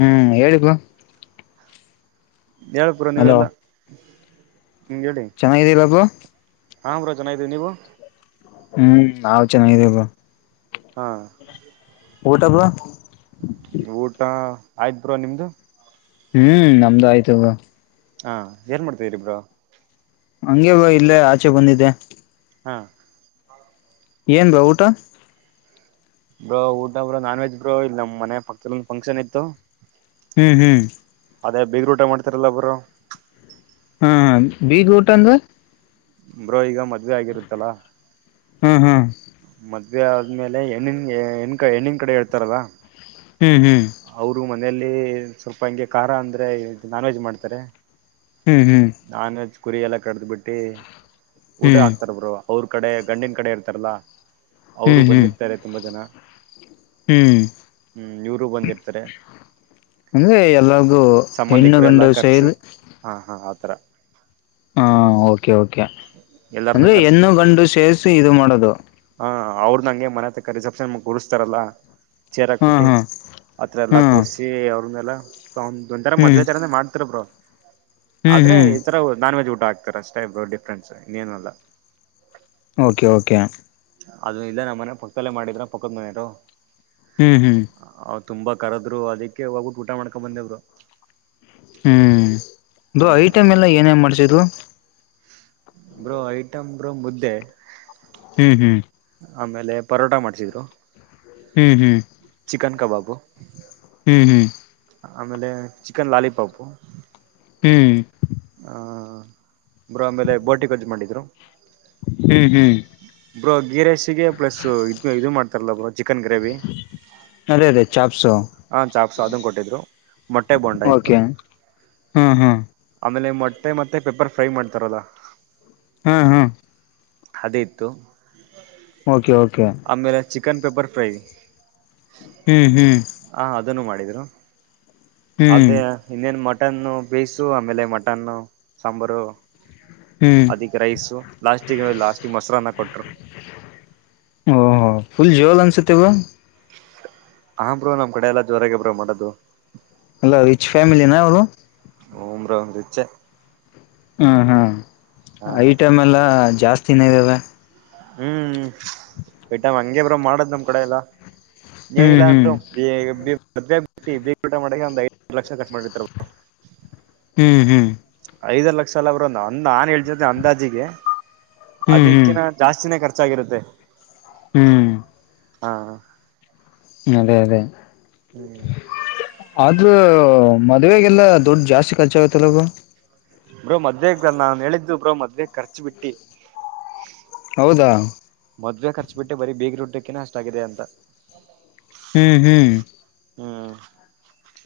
ಹ್ಮ್ ಹೇಳಬೇಕು ಹೇಳ ಪುರ ನೀವೆಲ್ಲ ಹ್ಮ ಹೇಳಿ ಚೆನ್ನಾಗಿದಿಲ್ಲ ಬ್ರೋ ಹ ಮರ ಚನ ಇದೀವಿ ನೀವು ಹ್ಮ್ ನಾವ್ ಚೆನ್ನಾಗಿದೇಲ್ ಹಾ ಊಟಪ. ಊಟ ಆಯ್ತ್ ಬ್ರೋ ನಿಮ್ದು. ಹ್ಮ್ ನಮ್ದು ಆಯ್ತು ಹಾ ಏನ್ ಮಾಡ್ತಿದರಿ ಬ್ರೋ. ಹಗೆಗ ಇಲ್ಲೇ ಆಚೆ ಬಂದಿದ್ದೆ. ಹಾ. ಏನ್ ಬ ಊಟ. ಬ್ರೋ ಊಟ ಬ್ರೋ ನಾನ್ ವೆಜ್ ಬ್ರೋ ಇಲ್ ನಮ್ಮ್ ಮನೆ ಪಕ್ದ ಒಂದ ಫಂಕ್ಷನ್ ಇಯತತ್ತು. ಹ್ಮ್ ಹ್ಮ್. ಅದೇ ಬೇಗ ಊಟ ಮಾಡ್ತಾರಲ್ಲ ಒಬ್ಬರು. ಹಾ ಬೀಗಾರ ಊಟ ಅಂದ್ರ. ಬ್ರೋ ಈಗ ಮದ್ವೆ ಆಗಿರುತ್ತಲಾ. ಹ್ಮ್ ಹ್ಮ್ ಮದುವೆ ಆದ್ಮೇಲೆ ಹೆಣ್ಣನ್ ಹೆಣ ಕ ಹೆಣ್ಣನ್ ಕಡೆ ಹೇಳ್ತಾರಲ್ಲ. ಹ್ಮ್ ಹ್ಮ್. ಅವರು ಮನೆಯಲ್ಲಿ ಸ್ವಲ್ಪ ಹಂಗೆ ಖಾರ ಅಂದ್ರೆ ನಾನ್ ವೆಜ್ ಮಾಡ್ತಾರೆ. ಹ್ಮ್ ಹ್ಮ್. ನಾನ್ ವೆಜ್ ಕುರಿ ಎಲ್ಲ ಕಡ್ದ್ ಬಿಿಟ್ಟು ಊಟ ಹಾಕ್ತಾರ ಹ್ಮ್ ಬರು ಅವ್ರ ಕಡೆ ಗಂಡಿನ ಕಡೆ ಇರ್ತಾರಲ್ಲ. ಅವರು ಹ್ಮ್ ಹ್ಮ್ ಬಂದಿರ್ತಾರೆ ತುಂಬಾ ಜನ. ಹ್ಮ್ ಹ್ಮ್ ಇವರು ಬಂದಿರ್ತಾರೆ. ಅಂದ್ರೆ ಎಲ್ಲರಿಗೂ ಹೆಣ್ಣು ಸಂಬಂಧಿಕರು ಎಲ್ಲಾ ಗಂಡ ಕರ್ಸಿ ಸೈರಿ. ಹಾ [unintelligible] ಹಾ ಓಕೆ ಓಕೆ ಎಲ್ಲಾರನು ಅಂದ್ರೆ ಕರ್ಸ್ ಹೆಣ್ಣ ಗಂಡು ಸೇರಿಸಿ ಇದು ಮಾಡೋದು. ಹ ಅವ್ರ ನಂಗೆ ಮನೆತಕ್ಕ ರಿಸೆಪ್ಷನ್ ಮ ಕುಡಸ್್ತಾರಲ್ಲಾ. ಚೇರ್ ಹಾ ಹಾಕ್ಬಿಟ್ಟಿ ಹಾ ಅತ್ರ ಹಾ ಎಲ್ಲ ಕೂರ್ಸಿ ಅವ್ರ ಮೇಲೆ. ಒಂದೊಂದಂರ ಹ್ಮ್ ಮದ್ವೆಚಾರನೆೆ ಮಾಡ್ತಾರ ಬ್ರೋ. ಹ್ಮ್ ಆದ್ರೆ ಹ್ಮ್ ಈಥರ ನಾನ್ ವೆಜ್ ಊಟ ಹಾಕ್ತಾರ ಅಷ್ಟೇ ಡಿಫ್ರೆನ್ಸ್ ಇನ್ನೇನಲ್ಲ. Okay okay. ಅದು ಇಲ್ಲೇ ನಮ್ಮ ಮನೆ ಪಕ್ಕಲ್ಲೇ ಮಾಡಿದ್ರ ಪಕ್ಕದ ಮನೆಯರು. ಹ್ಮ್ ಹ್ಮ್. ತುಂಬಾ ಕರದ್ರು ಅದಕ್ಕೆ ಹೋಗು ಊಟ ಮಾಡ್ಕೊಂಡ ಬಂದೇವರು. ಹ್ಮ್ ಅ ಐಟಮ್ ಎಲ್ಲ ಏನೇ ಮಾಡ್ಸಿದರು. ಬ್ರೋ ಐಟಮ್ ಬ್ರೋ ಮುದ್ದೆ. ಹ್ಮ್ ಹ್ಮ್. ಆಮೇಲೆ ಪರೋಟ ಮಾಡ್ಿಸಿದ್ರು. ಹ್ಮ್ ಹ್ಮ್. ಚಿಕನ್ ಕಾಬಾಬು. ಹ್ಮ್ ಹ್ಮ್. ಆಮೇಲೆ ಚಿಕನ್ ಲಾಲಿಪಾಪ. ಹ್ಮ್. ಹ ಅ್ರ ಆಮೇಲೆ ಬೋಟಿ ಗೋಜ್ಜು ಮಾಡಿದ್ರು. ಹ್ಮ್ ಹ್ಮ್. ಬ್ರೋ ಗೀ ರೈಸಿಗೆ ಪ್ಲಸ್ ಇದು ಇದು ಮಾಡ್ತಾರಲ್ಲ ಬ್ರೋ ಚಿಕನ್ ಗ್ರೇವಿ. ಅದೇ ಅದೇ ಚಾಪ್ಸು ಹಾ ಚಾಪ ಸಾದುನ ಕೊಟ್ಟಿದ್ರು ಮೊಟ್ಟೆ ಬೋಂಡಾ ಇತ್ತು ಹ್ಮ್ಮ್ ಹ್ಮ್ಮ್. ಆಮೇಲೆ ಮೊಟ್ಟೆ ಮತ್ತೆ ಪೆಪ್ಪರ್ ಫ್ರೈ ಮಾಡ್ತಾರಲ್ಲ. ಹು ಹು. ಅದೇ ಇತ್ತುು. Okay okay. Chicken pepper fry. ಹ್ಮ್ ಹ್ಮ್. [unintelligible] ಮಾಡಿದ್ರು ಹ್ಮ್ ಅದೇ ಇನ್ನೇನ್ ಮ ಮಟನ್ನು ಬೇಯಸು ಆಮೇಲೆ ಮಟನ್ನು ಸಾಂಬಾರು. ಹ್ಮ್ ಅದಿಕ್ ರೈಸು ಲಾಸ್ಟಿಗ ಲಾಸ್ಟಿಗ್ ಮೊಸರಾನ್ನ ಕೊಟ್ರು. ಓ ಸತ್ಯಗ. ಹ ಬ್ರೋ ನಮ್ ಕಡೆ ಎಲ್ಲ ಜೋರಾಗ ಬ್ರೋ ಮಾಡೋದು. ಅಲ ರಿಚ್ ಫ್ಯಾಮಿಲಿ ನ ಅವರು. ಹ್ಮ ಬ್ರೋ ರಿಚ್ಚೆ. ಹ್ಮ್ ಹ್ಮ್ ಹಾ ಐಟಮ್ ಎಲ್ಲ ಜಾಸ್ತಿನೆ ಇದಾವೆ. ಹ್ಮ್ ಬಿಟ್ಟ ಹಂಗೆ ಬ್ರೋ ಮಾಡದ್ ನಮ್ ಕಡೆ ಎಲ್ಲ. ಹ್ಮ್ ಎನಿಲ್ಲಾ ಹ್ಮ್ ಅಂದ್ರು ಬ್ [unintelligible] ದೇ ಬಿಟ್ಟ ಬೀಗರೂಟ ಮಾಡಕ್ಕೆ ಒಂದ್ ಐದ್ ಲಕ್ಷ ಖರ್ಚ್ ಮಾಡಿರ್ತಾರ ಬ್ರೋ. ಹ್ಮ್ ಹ್ಮ್ ಐದರ್ ಲಕ್ಷ ಅಲ ಬ್ರೋ ಒಂದ್ ಅಂದ್ ನಾನ್ ಹೇಳ್ತಿರೋದೆ ಅಂದಾಜಿಗೆ ಹ್ಮ್ ಹ್ಮ್ ಹ್ಮ್ ಅದಿಕ್ಕಿನ ಜಾಸ್ತಿನೇ ಕರ್ಚ್ [unintelligible] ಚ್ಚಾಗಿರುತ್ತೆ. ಹ್ಮ್ ಹಾ ಅದೇ ಅದೇ ಹ್ಮ್ ಆದ್ರು. ಹೊ ಮದವೆಗೆಲ್ಲ ದುಡ್ ಜಾಸ್ತಿ ಖರ್ಚಾಗುತ್ತಲ್ಲವಾ ಬ್ರೋ. ಬ್ರೋ ಮದ್ವೆ ನಾನು ಹೇಳಿದ್ದು ಬ್ರೋ ಮದ್ವೆ ಖರ್ಚು ಬಿಟ್ಟಿ. ಹೌದಾ ಮದುವೆ ಖರ್ಚು ಬಿಟ್ಟೆ ಬರೀ ಬೀಗರ ಊಟಕ್ಕೆ ಅಷ್ಟಾಗಿದೆ ಅಂತ. ಹ್ಮ್ ಹ್ಮ್ ಹ್ಮ್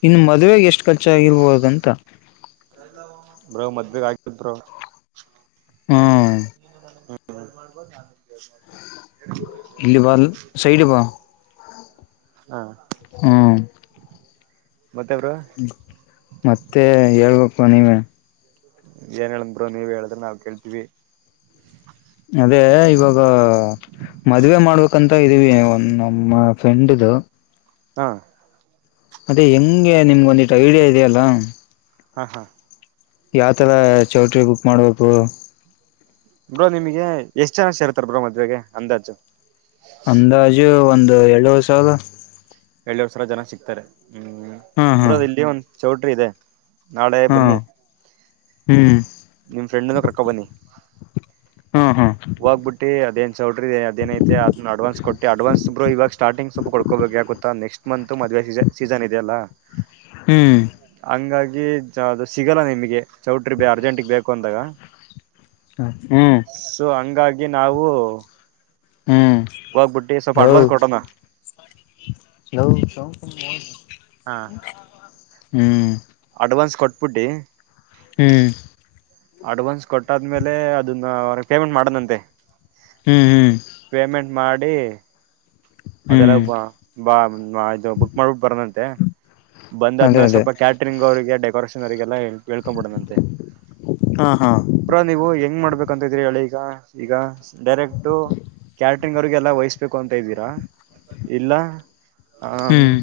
ಇನ್ನು ಮದ್ವೆಗೆ ಎಷ್ಟು ಖರ್ಚಾಗಿರ್ಬಹದಂತ. ಬ್ರೋ ಮದ್ಬಗ್ ಆಗತ್ ಬ್ರೋ. ಹ್ಮ್ [inaudible] ಇಲಿ ಬಲ್ ಸೈಡ್ಗಿ ಬಾ. ಹಾ ಹ್ಮ್ ಮತ್ತೆ ಬ್ರೋ ಮತ್ತೆ ಹೇಳ್ಬೇಕು ನೀವೇ. ಏನ್ ಹೇಳದ್ ಬ್ರೋ ನೀವ್ ಹೇಳೀದ್ರೆ ನಾವ್ ಕೇಳ್ತೀವಿ. ಅದೇ ಇವಾಗ ಮದ್ವೆ ಮಾಡ್ಬೇಕಂ. [unintelligible] ತ ಇದೀವಿ ಒಂದು ನಮ್ಮ ಫ್ರೆಂಡ್ ದು. ಹಾ ಅದೇ ಹೆಂಗೆ ನಿಮ್ಗೋಂದಿಟ್ಟು ಐಡಿಯಾ ಇದೆಯಲ್ಲ. ಹಾ ಹಾ ಯಾವ್ಥರ ಚೌಟ್ರಿ ಬುಕ್ ಮಾಡ್ಬೇಕು. ಬ್ರೋ ನಿಮಗೆ ಎಷ್ಟ್ ಜನ ಸೇರ್ತಾರ ಬ್ರೋ ಮದ್ವೆಗೆ ಅಂದಾಜು. ಅಂದಾಜು ಒಂದು ಎರಡುವರಿ ಸಾವಿರ. ಎರಡುವರಿ ಸಾವಿರ ಜನ ಸಿಕ್ತಾರೆ ಹ್ಮ್ ಹಾ ಹಾ ಬ್ರೋ ಅದು ಇಲ್ಲಿ ಒಂದ್ ಚೌಟ್ರಿ ಇದೆ. ನಾಳೆ ಹಾ ಬನ್ನಿ ಹ್ಮ್ ನಿಮ್ ಫ್ರೆಂಡನ ಕರ್ಕಂ ಬನ್ನಿ. ಹ್ಮ ಹ. ಹೋಗ್ಬಿಟ್ಟಿ ಅದೇನ್ ಚೌಟ್ರಿ ಅದೇನಐತೆ ಅದನ್ನ ಅಡ್ವಾನ್ಸ್ ಕೊಟ್ಟಿ ಅಡ್ವಾನ್ಸ್ರು ಇವಾಗ ಸ್ಟಾರ್ಟಿಂಗ್ ಸ್ವಲ್ಪ ಕೊಡ್ಕೋಬೇಕು ಯಾಗೋತ್ತ. [unintelligible] ನೆಕ್ಸ್ಟ್ ಮಂತ್ ಮದವೆ ಸೀಸನ್ ಸೀಸನ್ ಇದೆಯ ಅಲ್ಲ ಹ್ಮ್ ಹಂಗಾ [unintelligible] ಗಿ ಚ ಅದು ಸಿಗಲ್ಲ ನಿಮಗೆ ಚೌಟ್ರಿ ಬೆ ಅರ್ಜೆಂಟಿಗೆ ಬೇಕು ಅಂದಾಗ. ಹ ಹ್ಮ ಅಗೆ ನಾವು ಹ್ಮ್ ಹೋಗ್ಬಿಟ್ಟಿ ಸ್ವಲ್ಪ ಲೋ ಅಡ್ವಾನ್ಸ್ ಕೊಟ್ಟೋಣ ಲೋ ಸೌಂ ಹಾ ಹ್ಮ್ ಅಡ್ವಾನ್ಸ್ ಕೊಟ್ಬಿಟ್ಟಿ ಹ್ಮ್ ಅಡ್ವಾನ್ಸ್ ಕೊಟ್ಟಾದ್ಮೇಲೆ ಅದನ್ನ ಅವ್ರಿಗ್ ಪೇಮೆಂಟ್ ಮಾಡುದ್ನಂತೆ. ಹ್ಮ್ ಹ್ಮ್ ಮಾಡಿ ಅದ್ರ ಹ್ಮ್ ಬ ಬಾ ಇದು ಬುಕ್ ಮಾಡ್ಬಿಟ್ಟು ಬರದಂತೆ ಅದೇ ಬಂದಾದ್ಮೇಲೆ ಅದೇ ಸ್ವಲ್ಪ ಕ್ಯಾಟ್ರಿಂಗ್ ಅವ್ರಿಗೆ ಡೆಕೋರೇಷ ರಿಗೆಲ್ಲ ಹೇಳ್ಕೊಂಬಿಡದಂತೆ ಹಾ ಹಾ ಬ್ರೊ ನೀವು ಹೆಂಗ್ ಮಾಡ್ಬೇಕ್ ಕಂತಿದೀರಿ ಹೇಳಿ ಈಗ ಈಗ ಡೈರೆಕ್ಟ್ ಕ್ಯಾಟ್ರಿಂಗ್ ಅವ್ರಿಗೆಲ್ಲಾ ವಹಿಸ್ಬೇಕು ಅಂತ ಇದ್ದೀರ. ಇಲ್ಲ ಅಂ ಹ್ಮ್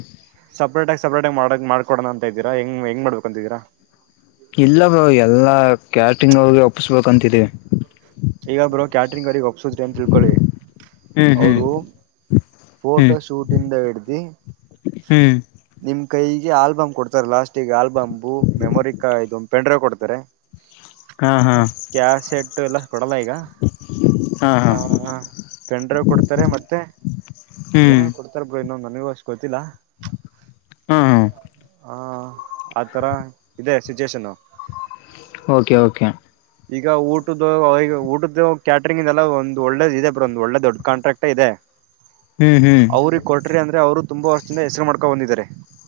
ಸ ಸಪ್ರೇಟ ಆಗ್ ಸಪ್ರೆಟ್ ಆಗ್ ಮಾಡಕ್ ಮಾಡ್ಕೊಡಣ ಅಂತ ಇದ್ದೀರ ಹೆಂಗ್ ಹೆಂಗ್ ಮಾಡ್ಬೇಕು ಅಂತಿದಿರ. ಇಲ್ಲ ಬ್ರೊ ಎಲ್ಲಾ ಕ್ಯಾಟ್ರಿಂಗ್ ಅವರಿಗೆ ಒಪ್ಪಸ್ಬೇಕು ಅಂತಿದೀವಿ. ಈಗ ಬ್ರೋ ಕ್ಯಾಟ್ರಿಂಗ್ ಅವ್ರಿಗ್ ಒಪ್ಸಿದ್ರಿ ಅಂತ ತಿಳ್ಕೊಳ್ಳಿ ಹ್ಮ್ ಹ್ಮ್ ಅವ್ರು ಫೋಟೋ ಹ್ಮ್ ಶೂಟಿಂದ ಹಿಡ್ದಿ ಹ್ಮ್ ನಿಮ್ ಕೈಗೆ ಆಲ್ಬಮ್ ಕೊಡ್ತಾರೆ ಲಾಸ್ಟ್ಗೆ ಆಲ್ಬಂಬು ಮೆಮೊರಿ ಕಾರ್ ಇದ್ ಒಂದ್ ಪೆನ್ ಡ್ರೈವ್ ಕೊಡ್ತಾರೆ. ಹಾ ಹಾ ಕಾಸೆಟ್ ಎಲ್ಲ ಕೊಡಲ್ಲ ಈಗ ಹಾ ಹಾ ಹ ಪೆನ್ ಡ್ರೈವ್ ಕೊಡ್ತಾರೆ ಮತ್ತೆ ಏನೋ ಕೊಡ್ತಾರೆ ಬ್ರೋ ಇನ್ನೊಂದು. ನನಗು ಅಷ್ಟ್ ಗೊತ್ತಿಲ್ಲ. ಹ್ಮ ಹ ಹ ಆ ತರ ಇದೆ ಸಿಚುವೇಷನ್. ಓಕೆ ಓಕೆ ಈಗ ಊಟದ್ದು ಅವ್ರಿಗೆ ಊಟದ್ದು ಕ್ಯಾಟ್ರಿಂಗಿಂದೇಲ್ಲ ಒಂದು ಒಳ್ಳೆದ್ ಇದೆ ಬ್ರೊ ಒಂದ್ ಒಳ್ಳೆ ದೊಡ್ಡ ಕಾಂಟ್ರಾಕ್ಟೇ ಇದೆ. ಹ್ಮ್ ಹ್ಮ್ ಅವ್ರಿಗ್ ಕೊಟ್ರಿ ಅಂದ್ರೆ ಅವ್ರು ತುಂಬಾ ವರ್ಷದಿಂದ ಹೆಸರು ಮಾಡ್ಕೊಂಡ್ ಬಂದಿದ್ದಾರೆ.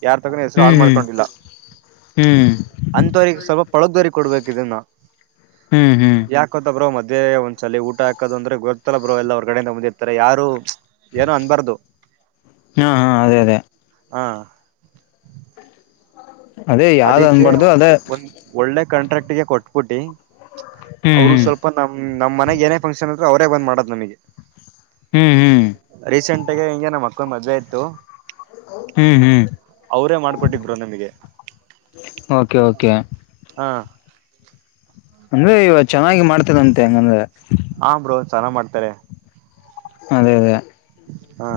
ಯಾರ್ ತಕ್ಕನು ಹೆಸರು ಹ್ಮ್ ಹಾಳ್ ಹ್ಮ್ ಮಾಡ್ಕೊಂಡಿಲ್ಲ. ಹ್ಮ್ ಅಂತವರಿಗ್ ಸ್ವಲ್ಪ ಪಳಗ್ದವರಿಗ್ ಕೊಡ್ಬೇಕಿದುನ್ನ ಹ್ಮ್ ಹ್ಮ್ ಬ್ರೋ ಮದ್ವೇ ಒಂದ್ ಸಲಿ ಊಟ ಹಾಕದಂದ್ರೆ ಗೊತ್ತಲ್ಲ ಬ್ರೋ ಎಲ್ಲ ಹೊರಗಡೆಯಿಂದ ಬಂದಿರ್ತಾರೆ ಯಾರು ಏನು ಅನ್ಬಾರ್ದು ಹಾ ಹಾ ಅದೇ ಅದೇ ಹಾ ಅದೇ ಯಾವ್ದ್ ಅದಿಕ್ಕೆ ಅನ್ಬಾರ್ದು ಅದೇ ಒಂದ್ ಒಳ್ಳೆ ಕಾಂಟ್ರಾಕ್ಟ್ ಗೆ ಕೊಟ್ಬಿಟ್ಟಿ ಹ್ಮ್ ಅವರು ಸ್ವಲ್ಪ ಹ್ಮ್ ನಮ್ ನಮ್ಮ್ ಮನೆಗೆ ಏನೇ ಫಂಕ್ಷನ್ ಅದ್ರು ಅವರೇ ಬಂದ್ ಮಾಡದು ನಮಗೆ ಹ್ಮ್ ರೀಸೆಂಟ್ ಆಗೆ ಹೆಂಗೇ ನಮ ಮದ್ವೆ ಇತ್ತು ಹ್ಮ್ ಹ್ಮ್ ಹ್ಮ್ ಅವ್ರೇ ಮಾಡ್ಕೊಟ್ಟಿದ್ ಬ್ರೋ ನಮ್ಗೆ. ಓಕೆ ಓಕೆ ಹಾ ಅಂದ್ರೆ ಇವ ಚೆನ್ನಾಗಿ ಮಾಡ್ತನಂತೆ ಹೆಂಗಂದ್ರೆ. ಹಾ ಬ್ರೋ ಚೆನ್ನಾಗ್ ಮಾಡ್ತಾರೆ. ಅದೇ ಅದೇ ಹಾ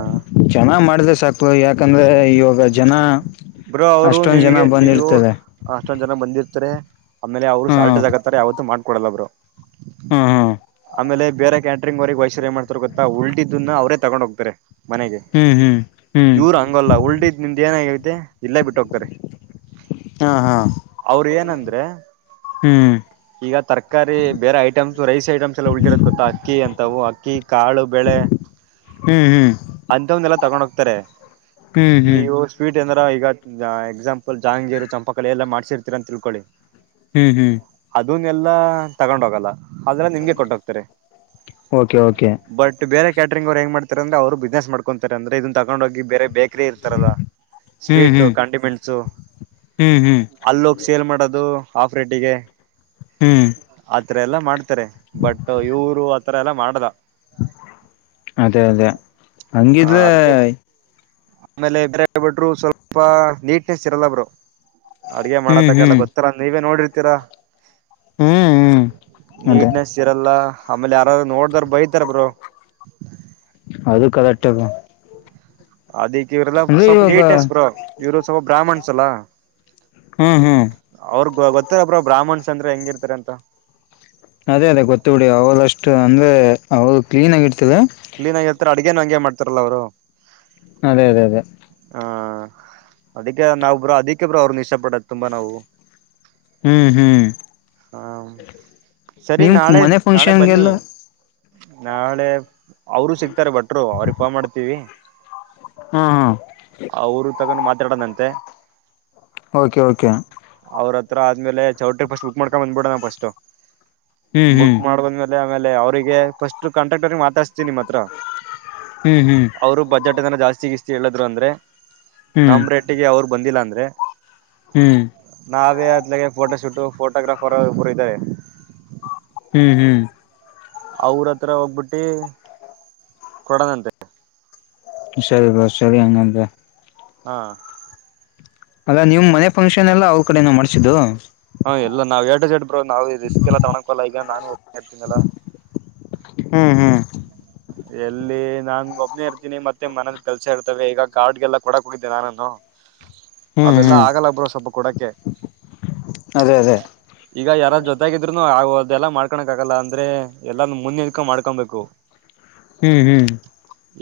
ಚೆನ್ನಾಗ್ ಮಾಡ್ದ ಯಾಕಂದ್ರೆ ಇವಾಗ ಜನ ಬ್ರೋ ಅವರು ಅಷ್ಟೊಂದ್ ಜನ ನಿಮಗೆ ನೀವು ಬಂದಿರ್ತದೆ ಅಷ್ಟೊಂದ್ ಜನ ಬಂದಿರ್ತಾರೆ. ಆಮೇಲೆ ಅವರು ಸಾಲ್ಟ್ ತಕತ್ತಾರೆ ಯಾವತ್ತು ಮಾಡ್ಕೊಡಲ್ಲ ಬ್ರೋ ಹ್ಮ ಹ್ಮ ಆಮೇಲೆ ಬೇರೆ ಕ್ಯಾಟರಿಂಗ್ ಅವ್ರಿಗ್ ವಹಿಸಿರ್ ಏನ್ ಮಾಡ್ತಾರೆ ಗೊತ್ತ ಉಲ್ಟಿದ್ದನ್ನ ಅವ್ರೆ ತಗೊಂಡ್ ಹೋಗ್ತಾರೆ. ಮನೆಗೆ ಹ್ಮ್ ಹ್ಮ್ ಹ್ಮ್ ಇವ್ರು ಹಂಗಲ್ಲ ಉಲ್ಟಿದ್ ನಿಮ್ದ ಏನಾಗೈತೆ ಇಲ್ಲೇ ಬಿಟ್ ಹೋಗ್ತಾರೆ. ಹಾ ಹಾ ಅವ್ರ್ ಏನಂದ್ರೆ ಹ್ಮ್ ಈಗ ತರಕಾರಿ ಬೇರೆ ಐಟಮ್ಸ್ ರೈಸ್ ಐಟಮ್ಸ್ ಎಲ್ಲ ಉಳ್ದಿರತ್ತ್ ಗೊತ್ತ ಅಕ್ಕಿ ಅಂತವು ಅಕ್ಕಿ ಕಾಳು ಬೆಳೆ ಹ್ಮ್ ಹ್ಮ್ ಅಂತವುನೆಲ್ಲ ತಗೊಂಡ್ ಹೋಗ್ತಾರೆ ಹ್ಮ್ ಹ್ಮ್ ನೀವು ಸ್ವೀಟ್ ಏನಾರ್ ಈಗ ಎಕ್ಸಾಂಪಲ್ ಜಾಹಂಗೀರು ಚಂಪಾಕಲಿ ಎಲ್ಲಾ ಮಾಡ್ಸಿರ್ತೀರ ಅಂತಿಳ್ಕೊಳ್ಳಿ ಹ್ಮ್ ಹ್ಮ್ ಇವ್ನ್ ಎಲ್ಲಾ ತಗೊಂಡ್ ಹೋಗಲ್ಲ ಆದ್ರೆ ನಿಮ್ಗೆ ಕೊಟ್ಟೋಗ್ತಾರೆ ಓಕೆ ಓಕೆ ಬಟ್ ಬೇರೆ ಕ್ ಕ್ಯಾಟಂಗ್ ಹೆಂಗ್ತಾರೆಂದ್ರ ಅವರು ಬಿಸ್ಸ್ ಮಾಡ್ತಾರೆಂದ್ರೆ ಇದ ಕಕೊಂಡ್ ಹೋಗಿ ಬೇರೆ ಬೇಕ್ರ ಇರ್ತಾರಲ್ಲ ಹ್ಮ್ ಸ್ವೀಟ್ ಹ್ಮ್ ಕಾಂಟಿಮೆಂಟ್ಸು ಹ್ಮ್ ಹ್ಮ್ ಅಲ್ಲ ಹೋಗಿ ಸೇಲ್ ಮಾಡೋದು ಆಫ್ ರೇಟಿಗೆ ಹ್ಮ್ ಆತರ ಎಲ್ಲಾ ಮಾಡ್ತಾರೆ ಬಟ್ ಇವರು ಆತರ ಎಲ್ಲಾ ಮಾಡ್ದ ಅದೇ ಅದೇ ಹ ಹಂಗಿದ್ರೆ ಅದಕ್ಕೆ ಆಮೇಲೆ ಬ ಬಟ್ರು ಸ್ವಲ್ಪ ನೀಟ್ನೆಸ್ ಇರಲ್ಲ ಬರು ಅಡ್ಗೆ ಹ್ಮ್ ಮಾಡತಕ ಎಲ್ಲ ಹ್ಮ್ ಗೊತ್ತರ ನೀವೇ ನೋಡಿರ್ತೀರಾ ಹ್ಮ್ ಹ್ಮ್ ಅದೇ ನೀಟ್ನೆಸ್ ಇರಲ್ಲ ಆಮೇಲೆ ಯಾರಾದು ನೋಡ್ದಾರ ಬೈತಾರ ಬ್ರರು ಅದು ಕರೆಟದು ಅದಿಕ್ಕೆ ಇವರೆಲ್ಲ ಸ್ವಲ್ಪ ನೀಟ್ನೆಸ್ ಬರು ಇವರು ಸ್ವಲ್ಪ ಬ್ರಾಹ್ಮಣ್ಸ್ ಅಲ್ಲಾ ಹ್ಮ್ ಹ್ಮ್ ಅವ್ರ ಗೊತ್ತಾರಪ್ರ ಬ್ರಾಹ್ಮಣ್ಸ್ ಅಂದ್ರೆ ಹೆಂಗಿರ್ತಾರ ಅಂತ ಅದೇ ಅದೇ ಗೊತ್ತ ಬಿಡಿ ಅವಳಷ್ಟು ಅಂದ್ರೆ ಅವಳ ಕ್ಲೀನ್ ಆಗಿ ಇರ್ತಿಲ್ಲ ಕ್ಲೀನ್ ಆಗಿರ್ತಾರೆ ಅಡ್ಗೇನ್ ಹಂಗೆ ಮಾಡ್ತಾರಲ್ಲ ಅವರು ಅದೇ ಅದೇ ಅದೇ ಆ ಅದಕ್ಕೆ ನಾವ್ ಬ್ರ ಅದಿಕ್ಕೆ ಬ್ರ ಅವ್ರನು ಇಷ್ಟ ಪಡದ ತುಂಬಾ ನಾವು ಹ್ಮ್ ಹ್ಮ್ ಹಾ ಸರಿ ನಿಮ್ ನಾಳೆ ಮನೆ ನಾಳೆ ಬನ್ನಿ ಫಂಕ್ಷನ್ಗೆಲ್ಲ ನಾಳೆ ಅವರು ಸಿಕ್ತಾರೆ ಭಟ್ರು ಅವ್ರಿಗೆ ಕ ಮಾಡ್ತೀವಿ ಹ್ಮ್ ಹಾ ತಗೊಂಡು ಮಾತಾಡೋದಂತೆ ಓಕೆ ಓಕೆ ಹತ್ರ ಆದ್ಮೇಲೆ ಚೌಟ್ರಿ ಫಸ್ಟ್ ಬುಕ್ ಮಾಡ್ಕೊಂಡ್ ಬಂದಬಿಡ ನಾವು ಫಸ್ಟ್ ಹ್ಮ್ ಬುಕ್ ಹ್ಮ್ ಮಾಡಂದ್ಮೇಲೆ ಆಮೇ ಅವರಿಗೆ ಫಸ್ಟ್ ಕಾಂಟ್ರಾಕ್ಟರ್ ಮಾತಾಡ್ತೀ ನಿಮ್ಮ ಹತ್ರ ಹ್ಮ್ ಹ್ಮ್ ಅವರು ಬ ಜಟನ ಜಾಸ್ತಿ ಇಸ್ ಹೇಳಿದ್ರು ಅಂದ್ರೆ ಹ್ಮ್ ನಮ್ಮ ರೇಟಿಗೆ ಅವ್ರು ಬಂದಿಲ್ಲ ಅಂದ್ರೆ ಹ್ಮ್ ನಾವೇ ಅದಲಾಗ ಫೋಟೋ ಶೂಟ ಫೋಟೋಗ್ರಾಫರ್ ಒಬ್ಬರು ಇದ್ದಾರೆ ಹ್ಮ್ ಹ್ಮ್ ಅವ್ರತ್ರ ಹೋಗ್ಬಿಟ್ಟಿ ಕೊಡನಂತೆ ಸರಿ ಬಾ ಸರಿ ಹಂಗಂತ ಹಾ ಅಲ್ಲಾ ನೀವು ಮನೆ ಫಂಕ್ಷನ್ ಎಲ್ಲ ಅವ್ರ ಕಡೆನ ಮಾಡ್ಸಿದ್ದು ಹಾ ಎಲ್ಲ ನಾವ್ ಎಡ್ಡ್ ಬ್ರೋ ನವು ರಿಸ್ಕ್ ಎಲ್ಲ ತಗೋಕಲ್ಲ ಈಗ ನಾ ಹ್ಮ್ ಹಾ್ ಎಲ್ಲಿ ನಾನ್ ಒಬ್ನೇ ಇರ್ತೀನಿ ಮತ್ತೆ ಮನದ ಕೆಲ್ಸ ಇರ್ತವೆ ಈಗ ಕಾರ್ಡ್ಗೆಲ್ಲ ಕೊಡಕ್ ಹೋಗಿದ್ದೆ ನಾನು ಹ ಅವೆಲ್ಲಾ ಆಗಲ್ಲಗ್ಬ್ರೋ ಸ್ವಲ್ಪ ಕೊಡಕ್ಕೆೆ ಅದೇ ಅದೇ ಈಗ ಯಾರ ಜೊತಾಗಿದ್ರುನು ಆ ಅದೆಲ್ಲ ಮಾಡ್ಕೊಳಕ್ ಆಗಲ್ಲ ಅಂದ್ರೆ ಎಲ್ಲಾ ಮುಂದ ನಿಂಕೊಂಡ ಮಾಡ್ಕೊಬೇಕು ಹ್ಮ್ ಹ್ಮ್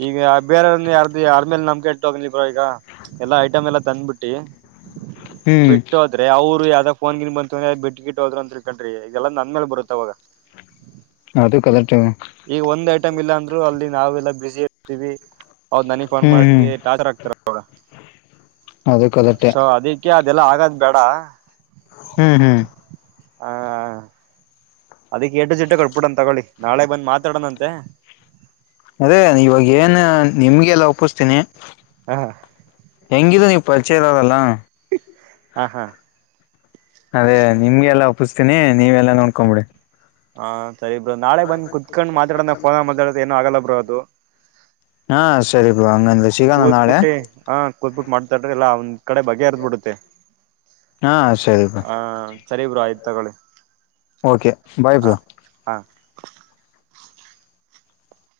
ಈಗ ಬೇರನ್ನ ಯಾರ್ದು ಯಾರ್ಮೇಲೆ ನಮ್ಕ ಇಟ್ಟ ಹೋಗ್ಲಿಬ್ರ ಈಗ ಎಲ್ಲಾ ಐಟಮ್ ಎಲ್ಲ ತಂದ್ಬಿಟ್ಟಿ ಹ್ಮ್ ಅೆ ಅವ್ ಯಾವ್ದನ್ಗಿ ಬಂತ ಬಿಗಿಟ್ ಹೋದರು ಅಂತಳ್ಕ್ರಿ ಇ ಎಲ್ಲಾ ನಂದ ಮೇಲೆ ಬರುತ್ತಾವವಾಗ ಹದು ಕಲರ್ಟ ಈಗ ಒಂದ್ ಐಟ್ ಇಲ್ಲ ಅಂದ್ರು ಅಲ್ಲಿ ನಾವೆಲ್ಲಾ ಬಿಸಿ ಇರ್ತೀವಿ ಹೌದ್ ನನಗ್ ಫೋನ್ ಹ್ಮ್ ಹ್ಮ್ ಮಾಡಿ ಟಾಚರ್ ಹಾಕ್ತಾರ ಅವ ಅದು ಕರೆಕ್ಟೆ ಸೊ ಅದಿಕ್ಕೆ ಅದೆಲ್ಲ ಆಗದ್ ಬೇಡ ಹ್ಮ್ ಹ್ಮ್ ಹ ಹ ಅದಿಕ್ ಎಂಟು ಜಿಡ್ಟ ಕಟ್ಬಿಡನ್ ತಗೊಳ್ಳಿ ನಾಳೆ ಬಂದ್ ಮಾತಾಡೋಣಂತೆ ಅದೇ ಇವಾಗ ಏನ್ ನಿಮ್ಗೆಲ್ಲ ಒಪ್ಪಿಸ್ತೀನಿ ಹ ಹೆಂಗಿದ ನೀ ಪರಿಚೆಯ ಎಾವದೆಲ್ಲ ಆ ಹಾ ಅದೇ ನಿಮ್ಗೆ ಎಲ್ಲಾ ಒಪ್ಪಿಸ್ತೀನಿ ನೀವ ಎಲ್ಲಾ ನೋಡ್ಕೊಂಬಿಡಿ. ಹಾ ಸರಿ ಬ್ರೋ ನಾಳೆ ಬಂದ್ ಕುತ್ಕೊಂಡ್ ಮಾತಾಡೋದ ಫೋನ್ ಮಾತಾಡ ಏನನು ಆಗಲ್ಲ ಬ್ರೋ ಅದು. ಹಾ ಸರಿ ಬ್ರೋ ಹಂಗಂದ್ರೆ ಸಿಗೋಣ ನಾಳೆ ಕೂತ್ಬುಟ್ಟೆ ಹ ಕೂತ್ಬುಟ್ಟ. ಮಾಡ್ತಾರ್ರ ಇಲ್ಲ ಒಂದ್ ಕಡೆ ಬಗೆ ಅರ್ದ್ ಬಿಡುತ್ತೆ. ಹಾ ಸರಿಪ. ಹಾ ಸರಿ ಬ್ರ ಆಯ್ತು ತಗೊಳ್ಳಿ. ಓಕೆ ಬಾಯ್ ಬ್ರೋ ಹ ಹಾ